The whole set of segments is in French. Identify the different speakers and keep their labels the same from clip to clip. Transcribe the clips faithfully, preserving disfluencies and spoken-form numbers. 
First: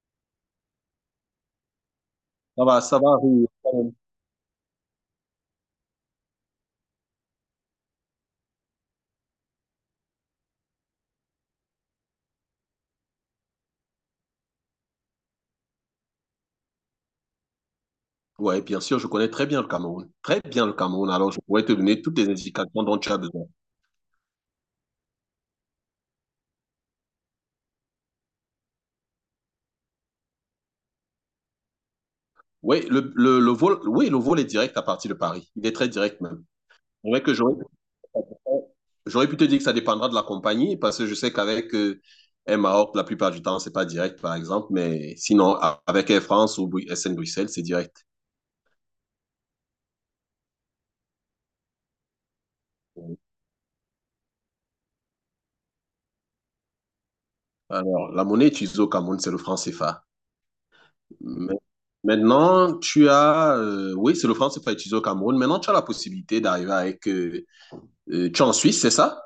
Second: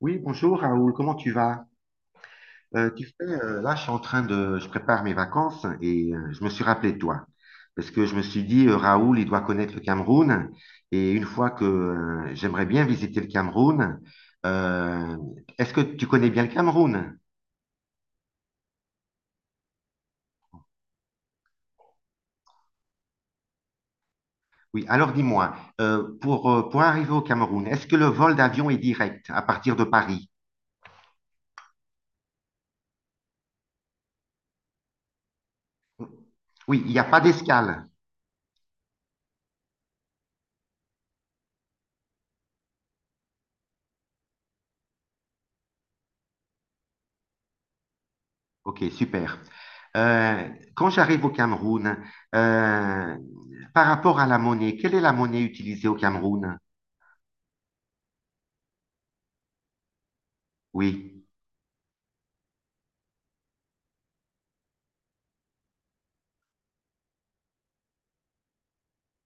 Speaker 1: Oui, bonjour Raoul, comment tu vas?
Speaker 2: Ça va,
Speaker 1: Euh,
Speaker 2: ça
Speaker 1: tu sais,
Speaker 2: va oui.
Speaker 1: euh, là, je suis en train de, je prépare mes vacances et euh, je me suis rappelé de toi. Parce que je me suis dit, euh, Raoul, il doit connaître le Cameroun. Et une fois que euh, j'aimerais bien visiter le Cameroun, euh, est-ce que tu connais bien le Cameroun?
Speaker 2: Ouais, bien sûr, je connais très bien le Cameroun. Très bien le Cameroun. Alors, je pourrais te donner toutes les indications dont tu as besoin.
Speaker 1: Oui, alors dis-moi, euh, pour, euh, pour arriver au Cameroun, est-ce que le vol d'avion est direct à partir de Paris?
Speaker 2: Oui, le, le, le vol, oui, le vol est direct à partir de Paris. Il est très direct même.
Speaker 1: Oui, il n'y a
Speaker 2: C'est
Speaker 1: pas
Speaker 2: vrai que j'aurais
Speaker 1: d'escale.
Speaker 2: j'aurais pu te dire que ça dépendra de la compagnie parce que je sais qu'avec euh, Air Maroc, la plupart du temps, c'est pas direct, par exemple. Mais sinon, a- avec Air France ou Bru- S N Bruxelles, c'est direct.
Speaker 1: Ok, super. Euh, Quand j'arrive au Cameroun, euh, par rapport à la monnaie, quelle est la monnaie utilisée au Cameroun?
Speaker 2: Alors, la monnaie utilisée au Cameroun, c'est le franc C F A.
Speaker 1: Oui.
Speaker 2: Mais- Maintenant, tu as, euh, oui, c'est le franc C F A utilisé au Cameroun. Maintenant, tu as la possibilité d'arriver avec, euh, euh, tu es en Suisse, c'est ça?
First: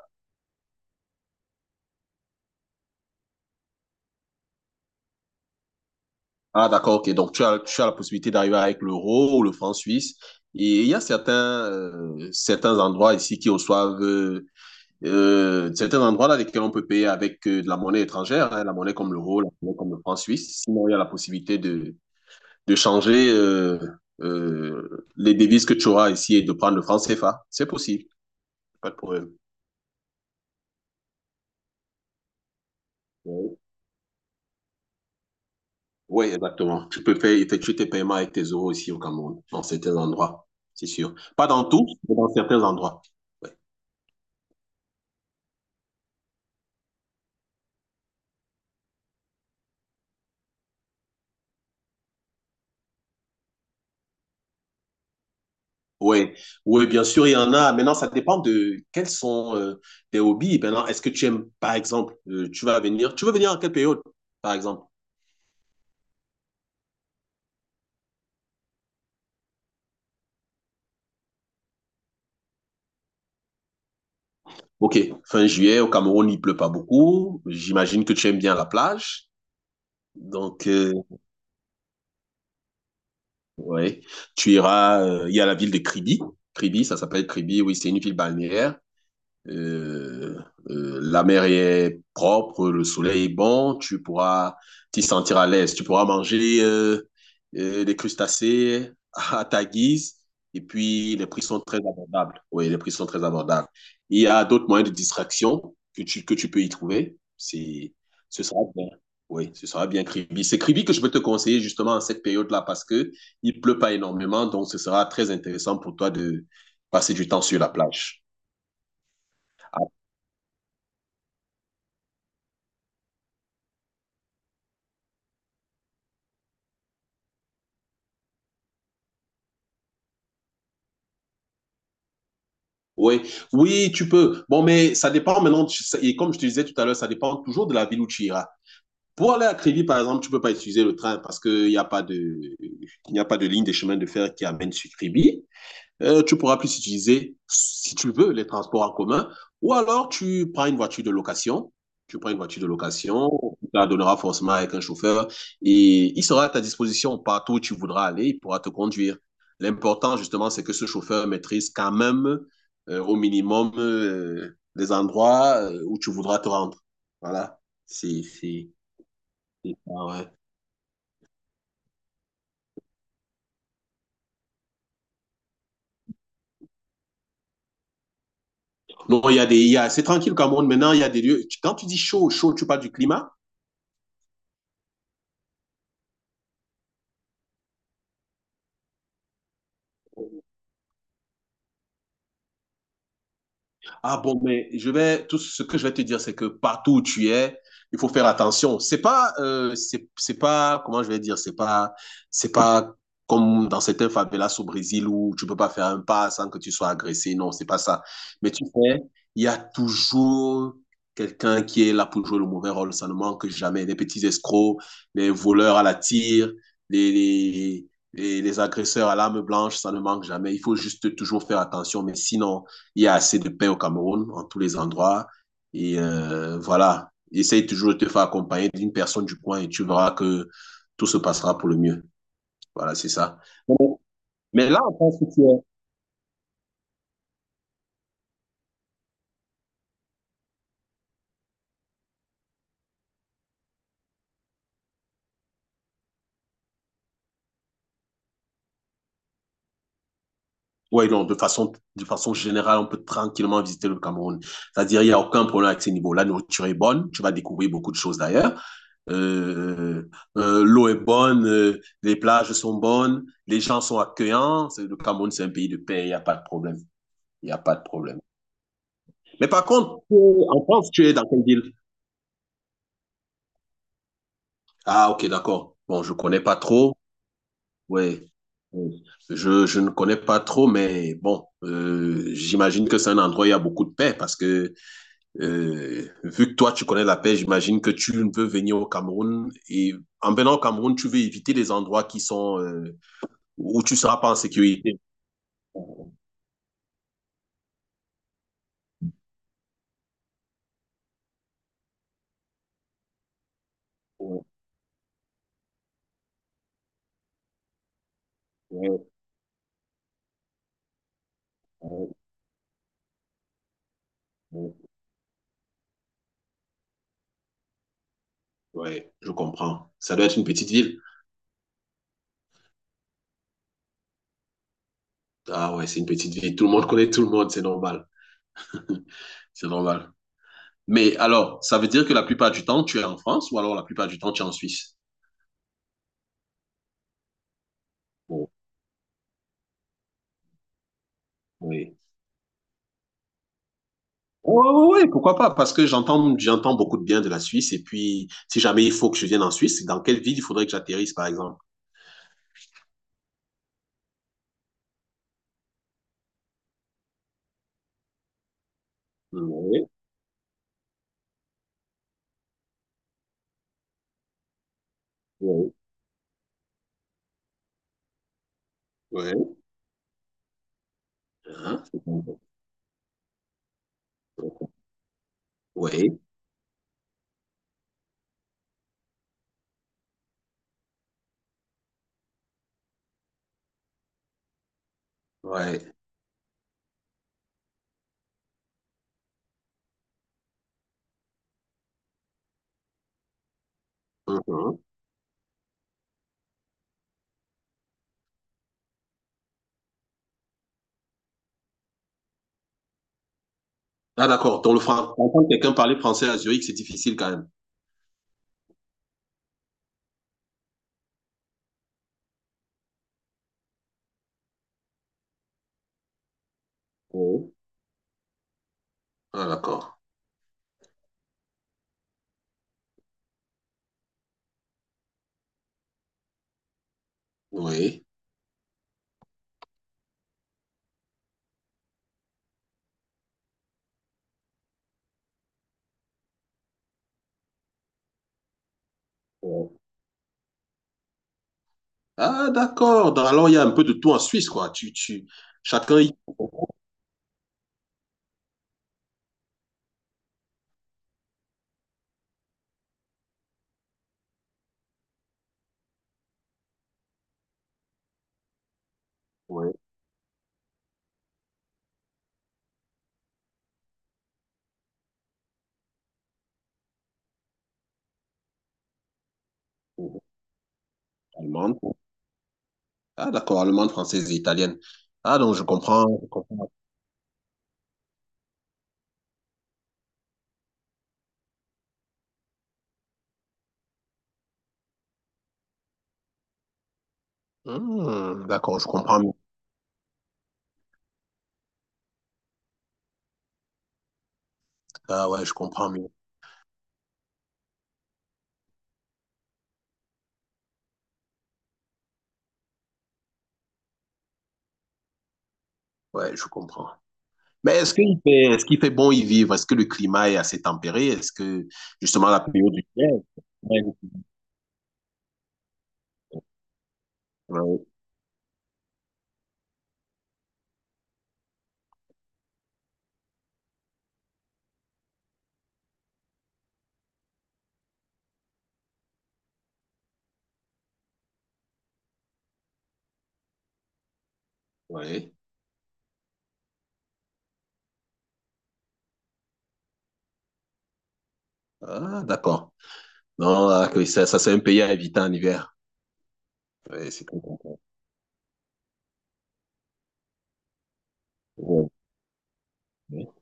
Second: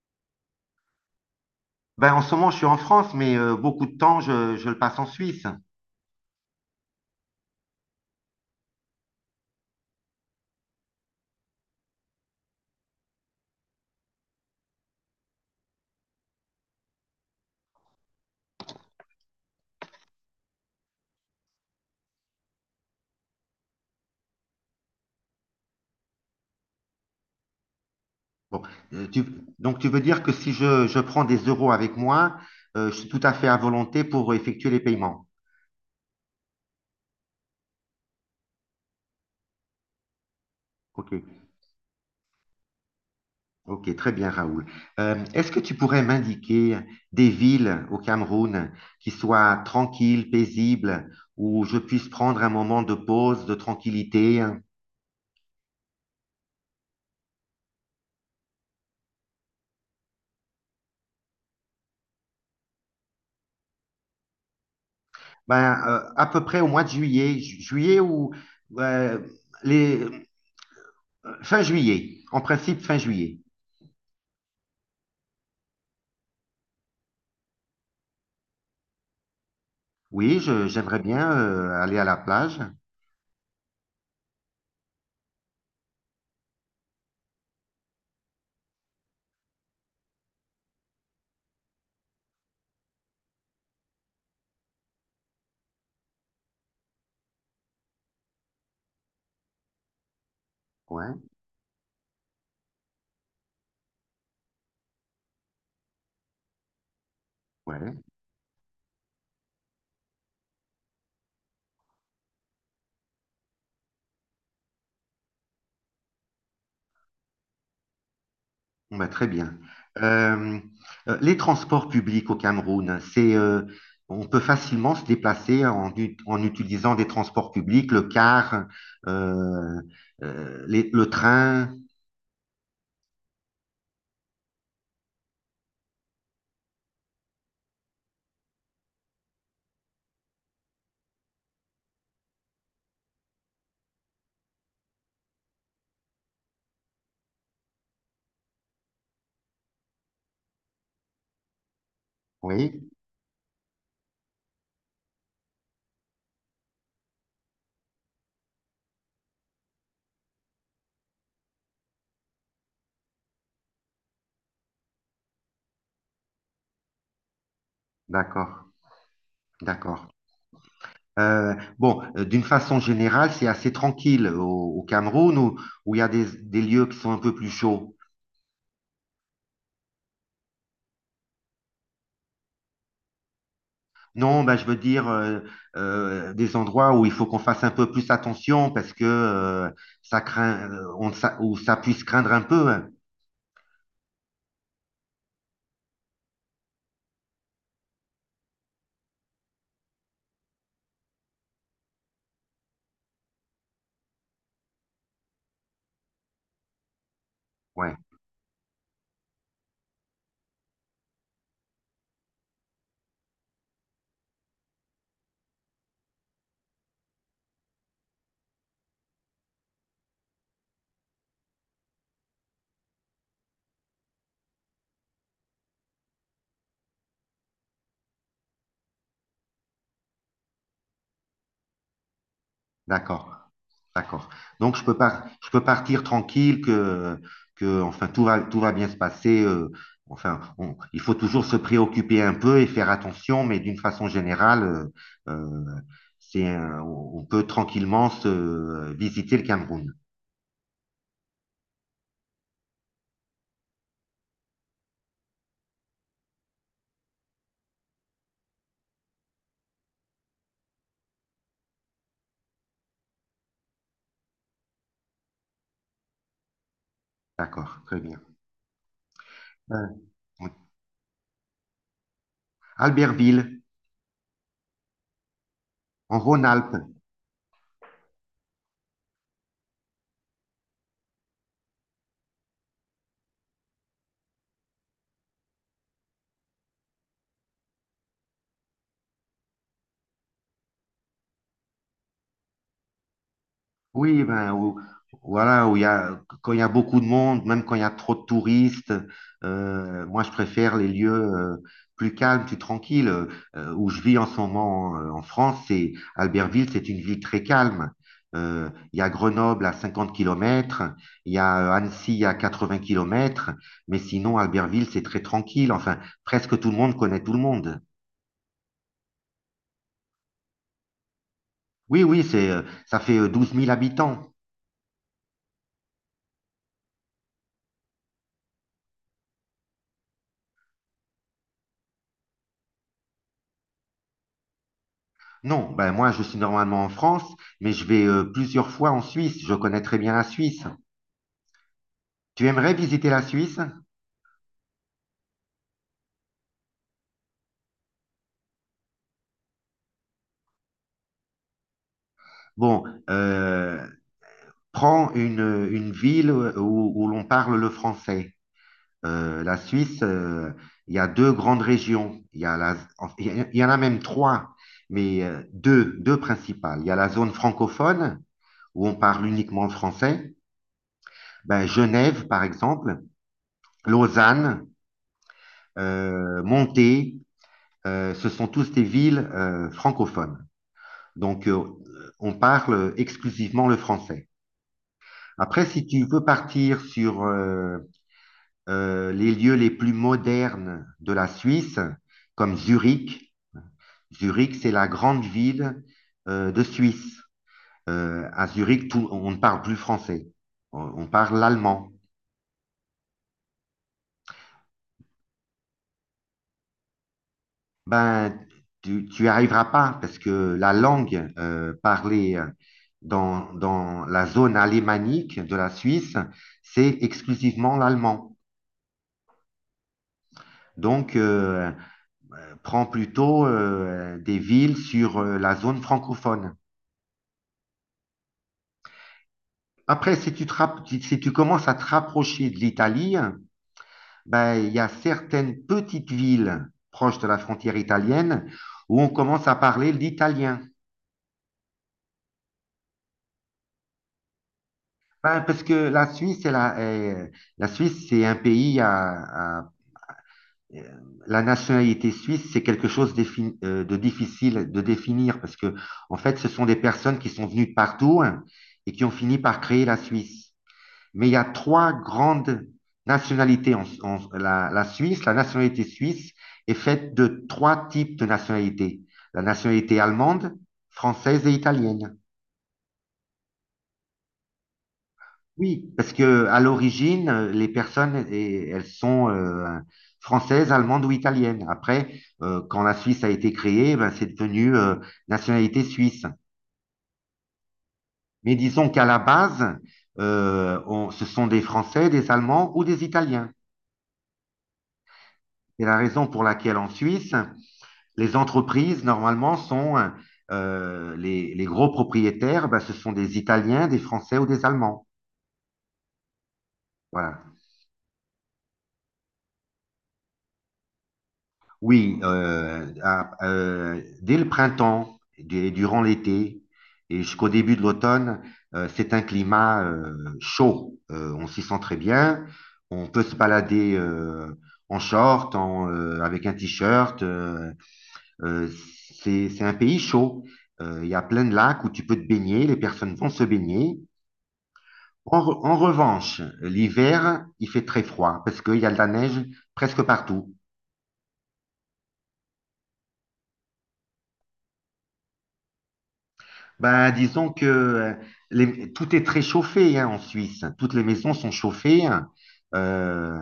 Speaker 1: Ben, en ce moment, je suis en France, mais euh, beaucoup de temps, je, je le passe en Suisse.
Speaker 2: Ah, d'accord, ok. Donc, tu as, tu as la possibilité d'arriver avec l'euro ou le franc suisse. Et il y a certains, euh, certains endroits ici qui reçoivent, euh, euh, certains endroits dans lesquels on peut payer avec euh, de la monnaie étrangère, hein, la monnaie comme l'euro, la monnaie comme le franc suisse. Sinon, il y a la possibilité de, de changer, euh, euh, les devises que tu auras ici et de prendre le franc C F A. C'est possible,
Speaker 1: Bon,
Speaker 2: pas de
Speaker 1: euh, tu-
Speaker 2: problème.
Speaker 1: donc, tu veux dire que si je, je prends des euros avec moi, euh, je suis tout à fait à volonté pour effectuer les paiements.
Speaker 2: Oui, exactement. Tu peux faire, effectuer tes paiements avec tes euros ici au Cameroun, dans certains endroits, c'est
Speaker 1: Ok.
Speaker 2: sûr. Pas dans tous, mais dans certains endroits. Ouais.
Speaker 1: Ok, très bien, Raoul. Euh, est-ce que tu pourrais m'indiquer des villes au Cameroun qui soient tranquilles, paisibles, où je puisse prendre un moment de pause, de tranquillité, hein?
Speaker 2: Oui, oui, bien sûr, il y en a. Maintenant, ça dépend de quels sont euh, tes hobbies. Maintenant, est-ce que tu aimes, par exemple, euh, tu vas venir, tu veux venir en quelle période, par exemple?
Speaker 1: Ben, euh, à peu près au mois de juillet, ju- juillet ou euh, les, fin juillet, en principe fin juillet.
Speaker 2: Ok, fin juillet, au Cameroun, il pleut pas beaucoup. J'imagine que tu aimes bien la plage.
Speaker 1: Oui,
Speaker 2: Donc,
Speaker 1: je-
Speaker 2: euh,
Speaker 1: j'aimerais bien euh, aller à la plage.
Speaker 2: ouais, tu iras. euh, il y a la ville de Kribi. Kribi, ça s'appelle Kribi, oui, c'est une ville balnéaire. Euh, euh, la mer est propre, le soleil est bon, tu pourras t'y sentir à l'aise, tu pourras manger euh, euh, des crustacés à ta guise et
Speaker 1: Ouais,
Speaker 2: puis les prix sont très abordables. Oui, les prix sont très abordables. Il y a d'autres moyens de distraction que tu, que tu peux y trouver. C'est,
Speaker 1: ouais.
Speaker 2: ce sera bien. Oui, ce sera bien Kribi. C'est Kribi que je peux te conseiller justement en cette période-là parce que il pleut pas énormément, donc ce sera très intéressant pour toi de passer du temps sur la plage.
Speaker 1: Bon, bah, très bien. Euh, euh, les transports publics au Cameroun, c'est, euh, on peut facilement se déplacer en, ut- en utilisant des transports publics, le car, euh, euh, les- le train.
Speaker 2: Oui, oui, tu peux. Bon, mais ça dépend maintenant. tu- ça- Et comme je te disais tout à l'heure, ça dépend toujours de la ville où tu iras. Pour aller à Crévy, par exemple, tu peux pas utiliser le train parce qu'il n'y a pas de, il n'y a pas de ligne de chemin de fer qui amène sur Crévy. Euh, tu pourras plus utiliser, si tu veux, les transports en commun. Ou alors, tu prends une voiture de location. Tu prends une voiture de
Speaker 1: Oui,
Speaker 2: location, tu la donneras forcément avec un chauffeur et il sera à ta disposition partout où tu voudras aller, il pourra te conduire. L'important, justement, c'est que ce chauffeur maîtrise quand même euh, au minimum euh, les endroits euh, où tu voudras te rendre. Voilà. C'est.
Speaker 1: d'accord,
Speaker 2: c'est- c'est ça,
Speaker 1: d'accord.
Speaker 2: ouais.
Speaker 1: Euh, bon, euh, d'une façon générale, c'est assez tranquille au, au Cameroun, où où il y a des, des lieux qui sont un peu plus chauds.
Speaker 2: Non, il y a des. Il y a- C'est tranquille, Cameroun. Maintenant, il y a des lieux. tu- Quand tu dis chaud, chaud, tu parles du climat.
Speaker 1: Non, bah, je veux dire euh, euh, des endroits où il faut qu'on fasse un peu plus attention parce que euh, ça craint, euh, on, ça, où ça puisse craindre un peu, hein.
Speaker 2: Ah bon, mais je vais, tout ce que je vais te dire, c'est que partout où tu es, il faut faire attention. C'est pas, euh, c'est, c'est pas, comment je vais dire, c'est pas, c'est pas comme dans certains favelas au Brésil où tu peux pas faire un pas sans que tu sois agressé. Non, c'est pas
Speaker 1: Ouais,
Speaker 2: ça. Mais tu sais, il y a toujours quelqu'un qui est là pour jouer le mauvais rôle. Ça ne manque jamais. Les petits escrocs, les voleurs à la tire, les, les, les, les agresseurs à l'arme blanche, ça ne manque jamais. Il faut juste toujours faire attention. Mais sinon, il y a assez de paix au Cameroun, en tous les endroits. Et euh, voilà, essaye toujours de te faire accompagner d'une personne du coin et tu verras que tout se passera pour le mieux. Voilà, c'est
Speaker 1: d'accord,
Speaker 2: ça. Bon,
Speaker 1: d'accord.
Speaker 2: mais
Speaker 1: Donc
Speaker 2: là,
Speaker 1: je
Speaker 2: on
Speaker 1: peux
Speaker 2: pense
Speaker 1: par-
Speaker 2: que tu
Speaker 1: je peux
Speaker 2: es...
Speaker 1: partir tranquille que, que enfin tout va, tout va bien se passer. Euh, enfin, on- il faut toujours se préoccuper un peu et faire attention, mais d'une façon générale, euh, euh, c'est un- on on peut tranquillement se euh, visiter le Cameroun.
Speaker 2: Oui, non, de façon, de façon générale, on peut tranquillement visiter le Cameroun. C'est-à-dire, il n'y a aucun problème avec ces niveaux. La nourriture est bonne, tu vas découvrir beaucoup de choses d'ailleurs. Euh, euh, l'eau est bonne, euh, les plages sont bonnes, les gens sont accueillants. Le Cameroun, c'est un pays de paix, il n'y a pas de problème. Il n'y a pas
Speaker 1: D'accord,
Speaker 2: de
Speaker 1: très
Speaker 2: problème.
Speaker 1: bien.
Speaker 2: Mais par
Speaker 1: Euh,
Speaker 2: contre, euh, en France, tu es dans quelle ville?
Speaker 1: Albertville.
Speaker 2: Ah, ok, d'accord. Bon, je
Speaker 1: En
Speaker 2: connais pas
Speaker 1: Rhône-Alpes,
Speaker 2: trop. Ouais. Ouais. Je, je ne connais pas trop, mais bon, euh, j'imagine que c'est un endroit où il y a beaucoup de paix parce que euh, vu que toi, tu connais la paix, j'imagine que tu ne veux venir au Cameroun et en venant au Cameroun, tu veux éviter les endroits qui sont euh, où tu ne seras
Speaker 1: oui,
Speaker 2: pas en
Speaker 1: ben, où-
Speaker 2: sécurité.
Speaker 1: voilà, où il y
Speaker 2: Ouais,
Speaker 1: a, quand il y a beaucoup de monde, même quand il y a trop de touristes, euh, moi je préfère les lieux euh, plus calmes, plus tranquilles. Euh, où je vis en ce moment euh, en France, c'est Albertville, c'est une ville très calme. Euh, Il y a
Speaker 2: ouais,
Speaker 1: Grenoble à cinquante kilomètres, il y a euh,
Speaker 2: ouais,
Speaker 1: Annecy à quatre-vingts kilomètres, mais sinon Albertville,
Speaker 2: ouais.
Speaker 1: c'est très tranquille. Enfin, presque tout le monde connaît tout le monde.
Speaker 2: Ouais, je comprends. Ça doit être une petite ville.
Speaker 1: Oui, oui, c'est, euh, ça fait euh, douze mille habitants.
Speaker 2: Ah ouais, c'est une petite ville. Tout le monde connaît tout le monde, c'est normal. C'est normal. Mais alors, ça veut dire que la plupart du temps, tu es en France ou alors la plupart du temps, tu es en Suisse?
Speaker 1: Non, ben moi je suis normalement en France, mais je vais euh,
Speaker 2: Bon,
Speaker 1: plusieurs fois en Suisse. Je connais très bien la Suisse.
Speaker 2: oui.
Speaker 1: Tu aimerais visiter la Suisse?
Speaker 2: Oui, oui, pourquoi pas? Parce que j'entends, j'entends beaucoup de bien de la Suisse. Et puis, si jamais il faut que je vienne en Suisse, dans quelle ville il faudrait que j'atterrisse, par exemple?
Speaker 1: Bon, euh, prends une, une ville où, où l'on parle le français. Euh, la
Speaker 2: Oui,
Speaker 1: Suisse, euh, il y a deux grandes régions. Il y a la, en- il y a- Il y en a même trois, mais euh,
Speaker 2: oui,
Speaker 1: deux, deux principales. Il y a la zone francophone où on parle
Speaker 2: oui.
Speaker 1: uniquement le français. Ben,
Speaker 2: Hein?
Speaker 1: Genève, par exemple, Lausanne,
Speaker 2: Oui,
Speaker 1: euh, Monté. Euh, ce sont tous des villes euh, francophones. Donc, euh, on parle exclusivement le français. Après,
Speaker 2: oui.
Speaker 1: si tu veux partir sur euh, euh, les lieux les plus modernes de la Suisse, comme Zurich, Zurich, c'est
Speaker 2: Mhm.
Speaker 1: la grande ville euh, de Suisse. Euh, à Zurich, tout- on ne parle plus français, on, on parle l'allemand.
Speaker 2: Ah, d'accord. Donc, le français, entendre quelqu'un parler français à Zurich, c'est difficile quand même.
Speaker 1: Ben, tu, tu y arriveras pas parce que la langue euh, parlée dans, dans la zone alémanique de la Suisse, c'est
Speaker 2: Oui.
Speaker 1: exclusivement l'allemand.
Speaker 2: Ah, d'accord.
Speaker 1: Donc, euh, prends plutôt euh, des villes sur euh, la zone francophone.
Speaker 2: Oui.
Speaker 1: Après, si tu, te rap- si si tu commences à te rapprocher de l'Italie, ben, il y a certaines petites villes proches de la frontière italienne où on commence à parler l'italien.
Speaker 2: Ah, d'accord. Dans- Alors, il y a un peu de tout en Suisse, quoi. Tu, tu,
Speaker 1: Ben, parce que
Speaker 2: chacun
Speaker 1: la
Speaker 2: y...
Speaker 1: Suisse, elle a, euh, la Suisse, c'est un pays à, à- euh, la nationalité suisse, c'est quelque chose d'effi- euh, de difficile de définir parce que, en fait, ce sont des personnes qui sont venues de partout, hein, et qui ont fini par
Speaker 2: Ouais.
Speaker 1: créer la Suisse. Mais il y a trois grandes nationalités en, en- la, la Suisse. La nationalité suisse est faite de trois types de nationalités. La nationalité allemande, française et
Speaker 2: Allemande.
Speaker 1: italienne.
Speaker 2: Ah, d'accord. Allemande, française et italienne. Ah, donc, je
Speaker 1: Oui, parce
Speaker 2: comprends. Je
Speaker 1: que à
Speaker 2: comprends.
Speaker 1: l'origine, euh, les personnes, eh, elles sont euh, françaises, allemandes ou italiennes. Après, euh, quand la Suisse a été créée, ben, c'est devenu euh, nationalité suisse.
Speaker 2: Hmm,
Speaker 1: Mais
Speaker 2: d'accord, je
Speaker 1: disons qu'à la
Speaker 2: comprends mieux.
Speaker 1: base, euh, on- ce sont des Français, des Allemands ou des Italiens.
Speaker 2: Ah, ouais, je
Speaker 1: C'est
Speaker 2: comprends
Speaker 1: la
Speaker 2: mieux.
Speaker 1: raison pour laquelle en Suisse, les entreprises, normalement, sont euh, les, les gros propriétaires, ben, ce sont des Italiens, des Français ou des Allemands.
Speaker 2: Ouais, je comprends.
Speaker 1: Voilà.
Speaker 2: Mais est-ce qu'il fait, est-ce qu'il fait bon y vivre? Est-ce que le climat est assez tempéré? Est-ce que,
Speaker 1: Oui,
Speaker 2: justement, la période du
Speaker 1: euh,
Speaker 2: hiver?
Speaker 1: à-
Speaker 2: Ouais.
Speaker 1: euh, dès le printemps et durant l'été et jusqu'au début de
Speaker 2: Ouais.
Speaker 1: l'automne, euh, c'est un climat euh, chaud. Euh, on s'y sent très bien. On peut se balader euh, en short, en, euh, avec un t-shirt. euh, euh, c'est, c'est un pays chaud. Euh, Il y a plein de lacs où tu peux te baigner. Les personnes vont se baigner.
Speaker 2: Ouais.
Speaker 1: En, re- en revanche, l'hiver, il fait très froid parce qu'il y a de la neige presque partout.
Speaker 2: Ah, d'accord. Non, ah, que ça, ça, c'est un pays à éviter en hiver.
Speaker 1: Ben,
Speaker 2: Oui, c'est très
Speaker 1: disons que
Speaker 2: complet.
Speaker 1: euh, les- tout est très chauffé, hein, en Suisse. Toutes les maisons sont
Speaker 2: Ouais.
Speaker 1: chauffées, hein.
Speaker 2: Ouais,
Speaker 1: Euh,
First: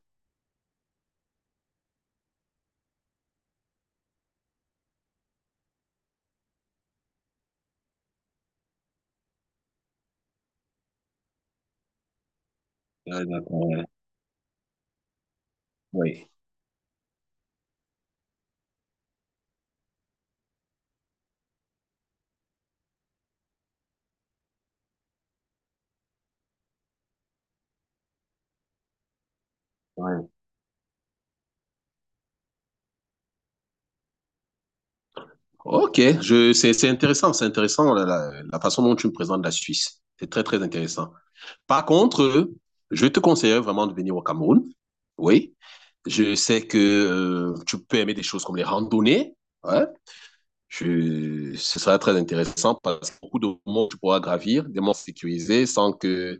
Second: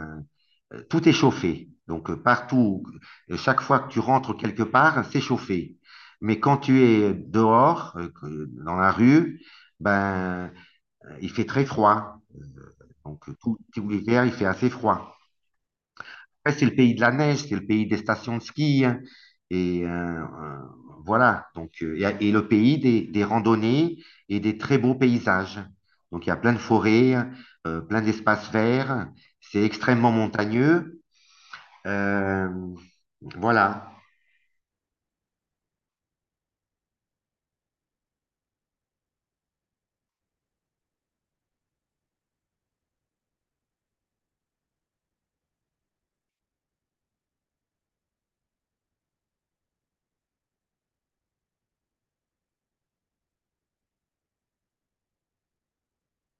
Speaker 1: euh, Tout est chauffé. Donc, euh, partout, euh, chaque fois que tu rentres quelque part, c'est chauffé. Mais quand tu es dehors, euh, que- dans la rue, ben, euh, il fait très froid.
Speaker 2: ah,
Speaker 1: Donc, tout,
Speaker 2: d'accord.
Speaker 1: tout l'hiver, il fait assez froid.
Speaker 2: Ouais.
Speaker 1: Après, c'est le pays de la neige, c'est le pays des stations de ski, hein. et euh, euh, voilà. Donc, euh, et, et le pays des, des randonnées et des très beaux paysages. Donc, il y a plein de forêts, euh, plein d'espaces verts. C'est extrêmement
Speaker 2: Oui.
Speaker 1: montagneux. Euh, voilà.
Speaker 2: Ok, je, c'est, c'est intéressant, c'est intéressant la, la- la façon dont tu me présentes la Suisse. C'est très, très intéressant. Par contre, euh, je te conseillerais vraiment de venir au Cameroun. Oui, je sais que euh, tu peux aimer des choses comme les randonnées. Ouais. Je, ce sera très intéressant parce que beaucoup de monts que tu pourras gravir, des monts sécurisés sans que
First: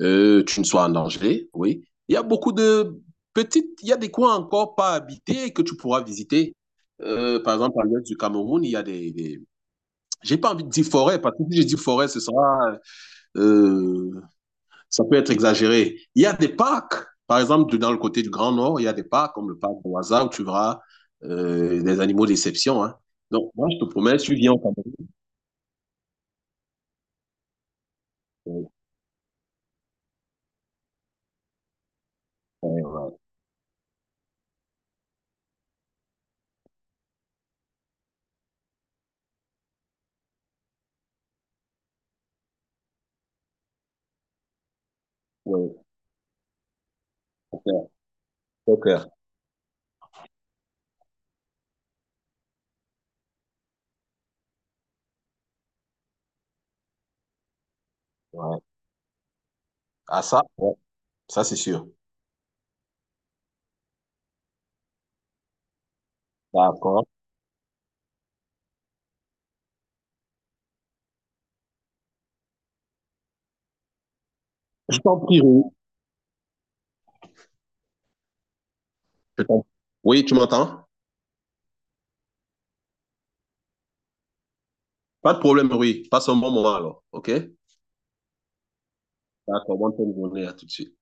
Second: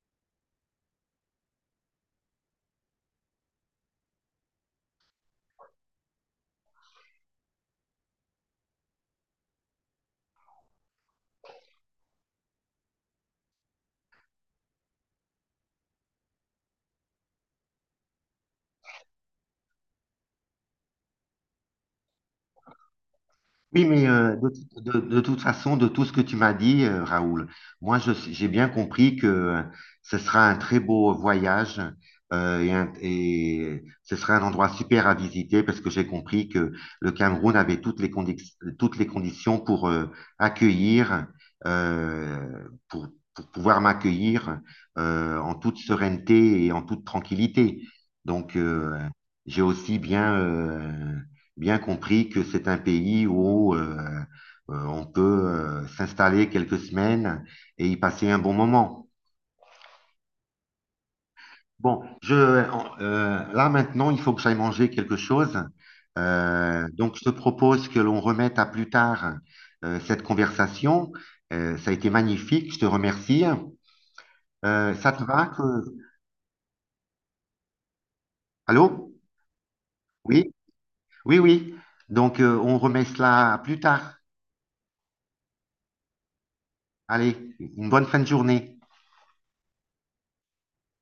Speaker 2: euh, tu ne sois en danger. Oui, il y a beaucoup de petites, il y a des coins encore pas habités que tu pourras visiter. Euh, par exemple, à l'est du Cameroun, il y a des, des- j'ai pas envie de dire forêt, parce que si je dis forêt, ce sera, euh, ça peut être exagéré. Il y a des parcs, par exemple, dans le côté du Grand Nord, il y a des parcs comme le parc de Waza où tu verras euh, des animaux d'exception. Hein. Donc, moi, je
Speaker 1: Oui,
Speaker 2: te
Speaker 1: mais
Speaker 2: promets,
Speaker 1: euh,
Speaker 2: tu
Speaker 1: de,
Speaker 2: viens au
Speaker 1: tout-
Speaker 2: Cameroun.
Speaker 1: de- de toute façon, de tout ce que tu m'as dit, euh, Raoul, moi, je, j'ai bien
Speaker 2: Ouais,
Speaker 1: compris que euh, ce sera un très beau voyage euh, et, un-
Speaker 2: ouais,
Speaker 1: et ce sera un endroit super à visiter parce que j'ai compris que le Cameroun avait toutes les, condi- toutes les conditions pour euh, accueillir, euh, pour, pour pouvoir m'accueillir euh, en
Speaker 2: ouais,
Speaker 1: toute sérénité et en toute
Speaker 2: au
Speaker 1: tranquillité.
Speaker 2: cœur,
Speaker 1: Donc, euh, j'ai aussi bien... euh, bien compris que c'est un pays où euh, euh, on peut euh, s'installer quelques semaines et y passer un bon
Speaker 2: ouais.
Speaker 1: moment.
Speaker 2: Ah, ça, ouais, ça, c'est sûr.
Speaker 1: Bon, je, euh, là maintenant, il faut que j'aille manger quelque chose. Euh,
Speaker 2: D'accord.
Speaker 1: donc, je te propose que l'on remette à plus tard euh, cette conversation. Euh, ça a été magnifique, je te remercie. Euh,
Speaker 2: Je
Speaker 1: ça
Speaker 2: t'en
Speaker 1: te
Speaker 2: prie,
Speaker 1: va que...
Speaker 2: Rui.
Speaker 1: Allô?
Speaker 2: Je t'en- Oui, tu
Speaker 1: Oui,
Speaker 2: m'entends?
Speaker 1: oui, oui. Donc, euh, on remet cela à plus tard.
Speaker 2: Pas de problème, Rui. Passe un bon moment alors, ok?
Speaker 1: Allez, une bonne fin de journée.
Speaker 2: D'accord, bonne journée, à tout de suite.